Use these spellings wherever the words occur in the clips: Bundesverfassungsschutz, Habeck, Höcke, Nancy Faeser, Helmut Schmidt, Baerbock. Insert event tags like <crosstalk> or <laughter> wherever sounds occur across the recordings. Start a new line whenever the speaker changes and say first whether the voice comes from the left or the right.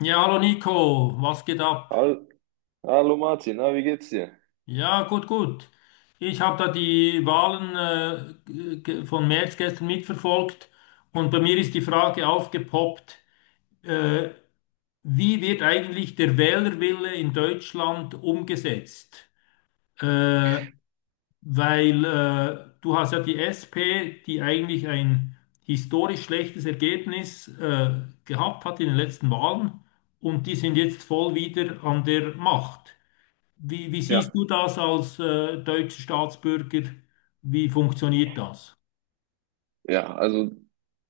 left: Ja, hallo Nico, was geht ab?
right: Hall- Hallo Martin, na, wie geht's dir?
left: Ja, gut, gut. Ich habe da die Wahlen g- von März gestern mitverfolgt und bei mir ist die Frage aufgepoppt. äh, Wie wird eigentlich der Wählerwille in Deutschland umgesetzt? Äh, weil Du hast ja die SP, die eigentlich ein historisch schlechtes Ergebnis gehabt hat in den letzten Wahlen, und die sind jetzt voll wieder an der Macht. Wie
right: Ja,
left: siehst du das als deutscher Staatsbürger? Wie funktioniert das?
right: Ja, also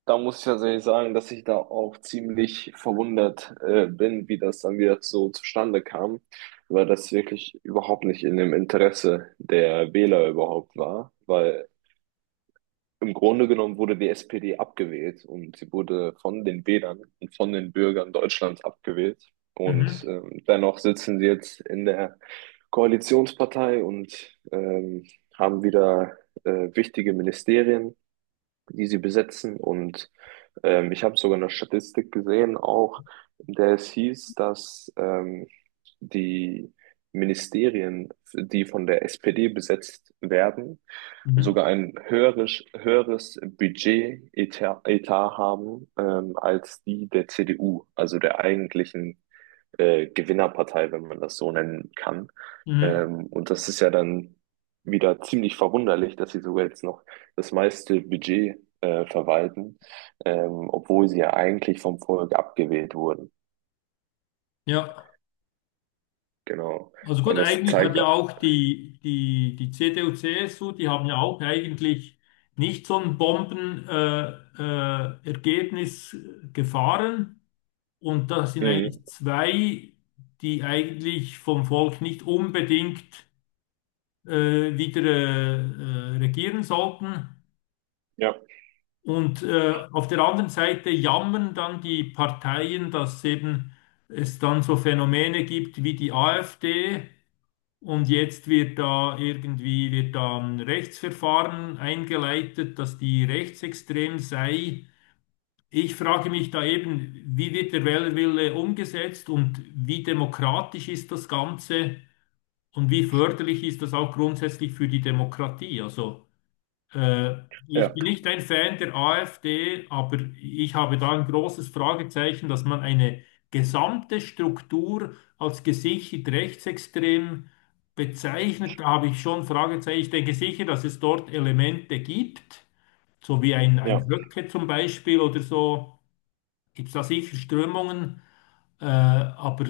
right: da muss ich tatsächlich sagen, dass ich da auch ziemlich verwundert bin, wie das dann wieder so zustande kam, weil das wirklich überhaupt nicht in dem Interesse der Wähler überhaupt war, weil im Grunde genommen wurde die SPD abgewählt und sie wurde von den Wählern und von den Bürgern Deutschlands abgewählt. Und
left: Mhm.
right: dennoch sitzen sie jetzt in der Koalitionspartei und haben wieder wichtige Ministerien, die sie besetzen. Und ich habe sogar eine Statistik gesehen, auch in der es hieß, dass die Ministerien, die von der SPD besetzt werden,
left: Mhm.
right: sogar ein höheres Budget-Etat Etat haben als die der CDU, also der eigentlichen Gewinnerpartei, wenn man das so nennen kann.
left: Mhm.
right: Und das ist ja dann wieder ziemlich verwunderlich, dass sie sogar jetzt noch das meiste Budget verwalten, obwohl sie ja eigentlich vom Volk abgewählt wurden.
left: Ja,
right: Genau.
left: also
right: Und
left: gut,
right: das
left: eigentlich hat
right: zeigt,
left: ja auch die CDU, CSU, die haben ja auch eigentlich nicht so ein Ergebnis gefahren. Und das sind
right: mhm.
left: eigentlich zwei, die eigentlich vom Volk nicht unbedingt wieder regieren sollten.
right: Ja,
left: Und auf der anderen Seite jammern dann die Parteien, dass eben es dann so Phänomene gibt wie die AfD, und jetzt wird da ein Rechtsverfahren eingeleitet, dass die rechtsextrem sei. Ich frage mich da eben, wie wird der Wählerwille umgesetzt und wie demokratisch ist das Ganze und wie förderlich ist das auch grundsätzlich für die Demokratie? Äh, Ich
right: ja,
left: bin nicht ein Fan der AfD, aber ich habe da ein großes Fragezeichen, dass man eine gesamte Struktur als gesichert rechtsextrem bezeichnet. Da habe ich schon Fragezeichen. Ich denke sicher, dass es dort Elemente gibt, so wie ein,
right: ja,
left: ein Höcke zum Beispiel oder so. Gibt es da sicher Strömungen? Äh, aber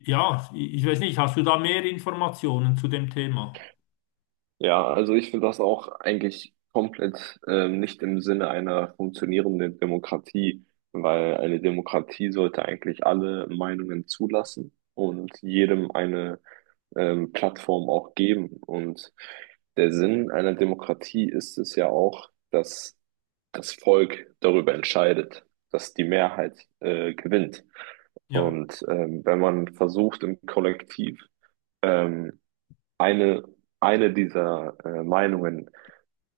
left: ja, ich, ich weiß nicht, hast du da mehr Informationen zu dem Thema?
right: ja. Also ich finde das auch eigentlich komplett nicht im Sinne einer funktionierenden Demokratie, weil eine Demokratie sollte eigentlich alle Meinungen zulassen und jedem eine Plattform auch geben. Und der Sinn einer Demokratie ist es ja auch, dass das Volk darüber entscheidet, dass die Mehrheit gewinnt.
left: Ja,
right: Und wenn man versucht, im Kollektiv ähm, eine, eine dieser Meinungen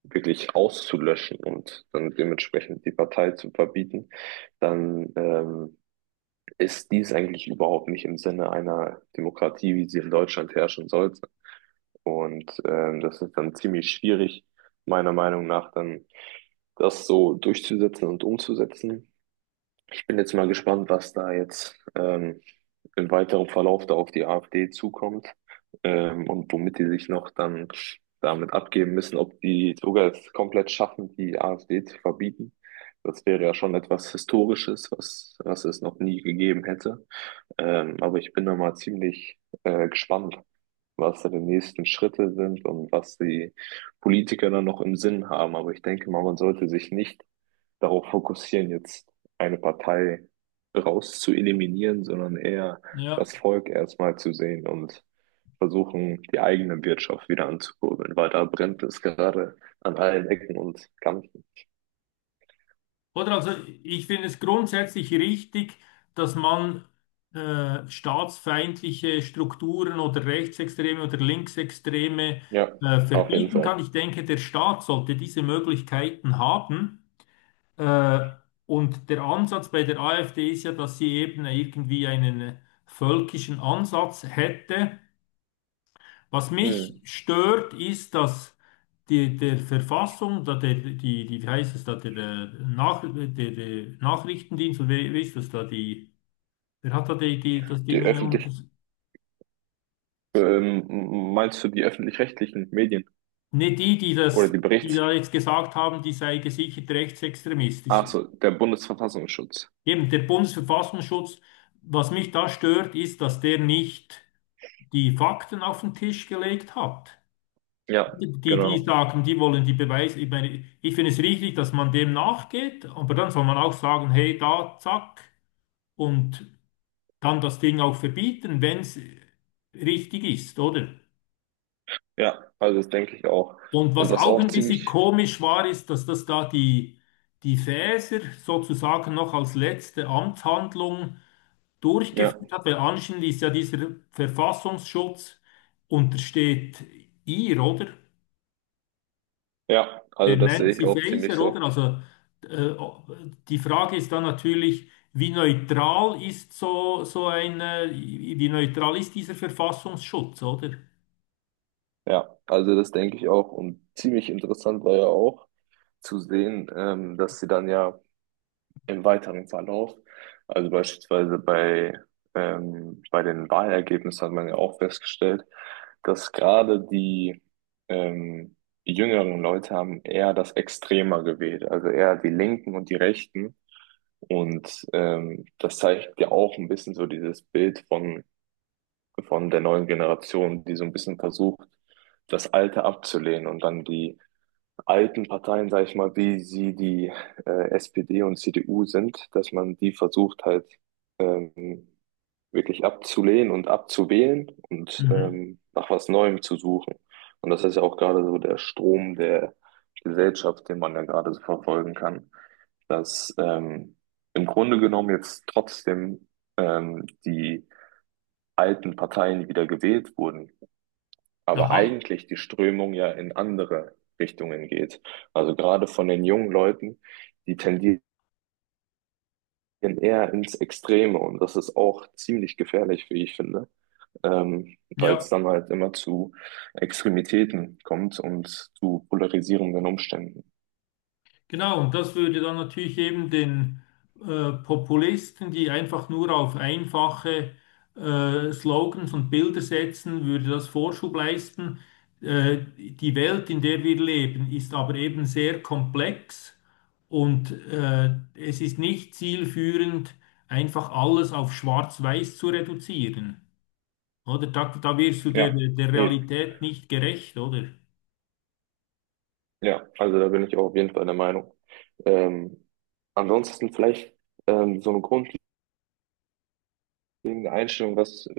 right: wirklich auszulöschen und dann dementsprechend die Partei zu verbieten, dann ist dies eigentlich überhaupt nicht im Sinne einer Demokratie, wie sie in Deutschland herrschen sollte. Und das ist dann ziemlich schwierig, meiner Meinung nach, dann das so durchzusetzen und umzusetzen. Ich bin jetzt mal gespannt, was da jetzt im weiteren Verlauf da auf die AfD zukommt und womit die sich noch dann damit abgeben müssen, ob die sogar es komplett schaffen, die AfD zu verbieten. Das wäre ja schon etwas Historisches, was es noch nie gegeben hätte. Aber ich bin da mal ziemlich gespannt, was da die nächsten Schritte sind und was die Politiker dann noch im Sinn haben. Aber ich denke mal, man sollte sich nicht darauf fokussieren, jetzt eine Partei raus zu eliminieren, sondern eher
left: ja.
right: das Volk erstmal zu sehen und versuchen, die eigene Wirtschaft wieder anzukurbeln, weil da brennt es gerade an allen Ecken und Kanten.
left: Oder also ich finde es grundsätzlich richtig, dass man staatsfeindliche Strukturen oder Rechtsextreme oder Linksextreme
right: Ja, auf jeden
left: verbieten
right: Fall.
left: kann. Ich denke, der Staat sollte diese Möglichkeiten haben. Äh, und der Ansatz bei der AfD ist ja, dass sie eben irgendwie einen völkischen Ansatz hätte. Was mich
right: Hm.
left: stört, ist, dass die, der Verfassung, da der, die, die, wie heißt es da, der, Nach, der, der Nachrichtendienst, oder wer ist das da, wer hat da das
right: Die
left: Ding unter,
right: öffentlich, meinst du die öffentlich-rechtlichen Medien
left: ne, die, die
right: oder
left: das, die da jetzt gesagt haben, die sei gesichert rechtsextremistisch.
right: Ach so, der Bundesverfassungsschutz?
left: Eben, der Bundesverfassungsschutz, was mich da stört, ist, dass der nicht die Fakten auf den Tisch gelegt hat.
right: Ja,
left: Die
right: genau.
left: sagen, die wollen die Beweise. Ich meine, ich finde es richtig, dass man dem nachgeht, aber dann soll man auch sagen, hey, da, zack, und dann das Ding auch verbieten, wenn es richtig ist, oder?
right: Ja, also das denke ich auch.
left: Und
right: Und
left: was
right: das
left: auch
right: auch
left: ein bisschen
right: ziemlich,
left: komisch war, ist, dass das da die Fäser sozusagen noch als letzte Amtshandlung
right: ja,
left: durchgeführt hat, weil anscheinend ist ja dieser Verfassungsschutz untersteht ihr, oder?
right: ja, also
left: Der
right: das sehe ich
left: Nancy
right: auch ziemlich
left: Faeser, oder?
right: so.
left: Äh, Die Frage ist dann natürlich, wie neutral ist wie neutral ist dieser Verfassungsschutz, oder?
right: Ja, also das denke ich auch. Und ziemlich interessant war ja auch zu sehen, dass sie dann ja im weiteren Verlauf, also beispielsweise bei, bei den Wahlergebnissen hat man ja auch festgestellt, dass gerade die ähm, jüngeren Leute haben eher das Extremer gewählt, also eher die Linken und die Rechten. Und das zeigt ja auch ein bisschen so dieses Bild von der neuen Generation, die so ein bisschen versucht, das Alte abzulehnen und dann die alten Parteien, sage ich mal, wie sie die SPD und CDU sind, dass man die versucht halt ähm, wirklich abzulehnen und abzuwählen und
left: Mhm.
right: nach was Neuem zu suchen. Und das ist ja auch gerade so der Strom der Gesellschaft, den man ja gerade so verfolgen kann, dass im Grunde genommen jetzt trotzdem die alten Parteien wieder gewählt wurden, aber
left: Aha,
right: eigentlich die Strömung ja in andere Richtungen geht. Also gerade von den jungen Leuten, die tendieren eher ins Extreme und das ist auch ziemlich gefährlich, wie ich finde, weil es
left: ja.
right: dann halt immer zu Extremitäten kommt und zu polarisierenden Umständen.
left: Genau, und das würde dann natürlich eben den Populisten, die einfach nur auf einfache Slogans und Bilder setzen, würde das Vorschub leisten. Die Welt, in der wir leben, ist aber eben sehr komplex, und es ist nicht zielführend, einfach alles auf Schwarz-Weiß zu reduzieren. Oder da wirst du der,
right: Ja,
left: der
right: eben.
left: Realität nicht gerecht, oder?
right: Ja, also da bin ich auch auf jeden Fall der Meinung. Ähm, Ansonsten vielleicht so eine Grund. Wegen der Einstellung,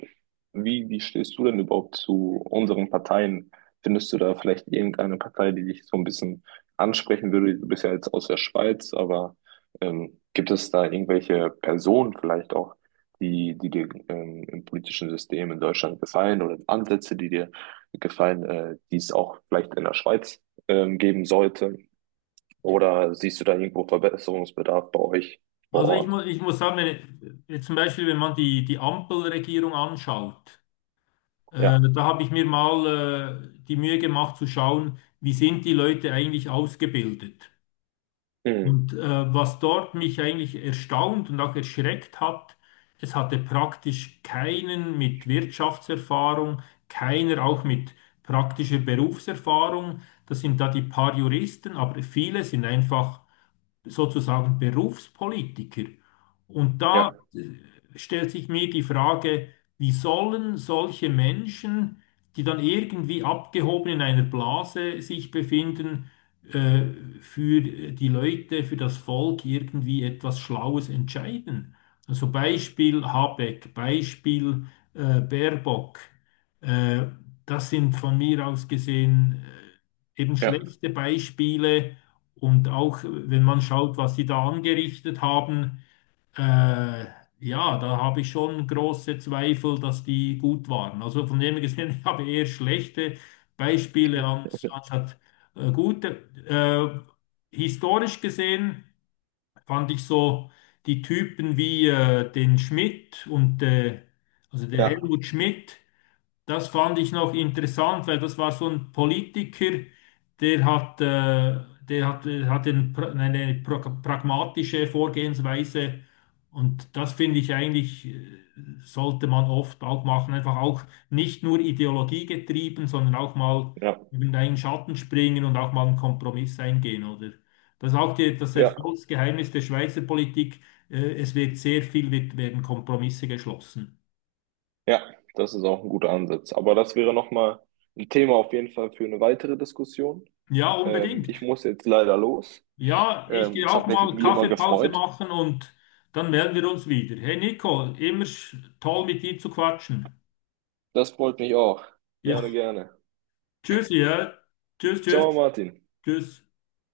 right: wie stehst du denn überhaupt zu unseren Parteien? Findest du da vielleicht irgendeine Partei, die dich so ein bisschen ansprechen würde? Du bist ja jetzt aus der Schweiz, aber gibt es da irgendwelche Personen vielleicht auch, die dir im politischen System in Deutschland gefallen oder Ansätze, die dir gefallen, die es auch vielleicht in der Schweiz geben sollte? Oder siehst du da irgendwo Verbesserungsbedarf bei euch vor
left: Also ich
right: Ort?
left: muss, ich muss sagen, wenn, jetzt zum Beispiel, wenn man die Ampelregierung anschaut,
right: Ja.
left: da habe ich mir mal die Mühe gemacht zu schauen, wie sind die Leute eigentlich ausgebildet.
right: Mhm.
left: Und was dort mich eigentlich erstaunt und auch erschreckt hat, es hatte praktisch keinen mit Wirtschaftserfahrung, keiner auch mit praktischer Berufserfahrung. Das sind da die paar Juristen, aber viele sind einfach sozusagen Berufspolitiker. Und da
right: Ja,
left: äh, stellt sich mir die Frage, wie sollen solche Menschen, die dann irgendwie abgehoben in einer Blase sich befinden, äh, für die Leute, für das Volk irgendwie etwas Schlaues entscheiden? Also Beispiel Habeck, Beispiel Baerbock. Äh, das sind von mir aus gesehen eben
right: ja.
left: schlechte Beispiele, und auch wenn man schaut, was sie da angerichtet haben, äh, ja, da habe ich schon große Zweifel, dass die gut waren. Also von dem her gesehen, <laughs> ich habe eher schlechte
right: Mhm.
left: Beispiele anstatt gute. Historisch gesehen fand ich so die Typen wie den Schmidt und also den
right: Ja.
left: Helmut Schmidt. Das fand ich noch interessant, weil das war so ein Politiker, der hat, hat den, pra- eine pra- pragmatische Vorgehensweise, und das finde ich eigentlich, sollte man oft auch machen. Einfach auch nicht nur Ideologie getrieben, sondern auch mal
right: Ja,
left: über einen Schatten springen und auch mal einen Kompromiss eingehen, oder? Das ist auch das
right: ja,
left: Erfolgsgeheimnis der Schweizer Politik. Es wird sehr viel, werden Kompromisse geschlossen.
right: ja, das ist auch ein guter Ansatz. Aber das wäre nochmal ein Thema auf jeden Fall für eine weitere Diskussion.
left: Ja,
right: Ich
left: unbedingt.
right: muss jetzt leider los.
left: Ja, ich gehe
right: Es
left: auch
right: hat mich
left: mal
right: wie immer
left: Kaffeepause
right: gefreut.
left: machen, und dann melden wir uns wieder. Hey Nico, immer toll mit dir zu quatschen.
right: Das freut mich auch. Gerne,
left: Ja,
right: gerne.
left: <laughs> tschüss, ja. Tschüss,
right: Ciao,
left: tschüss,
right: Martin.
left: tschüss.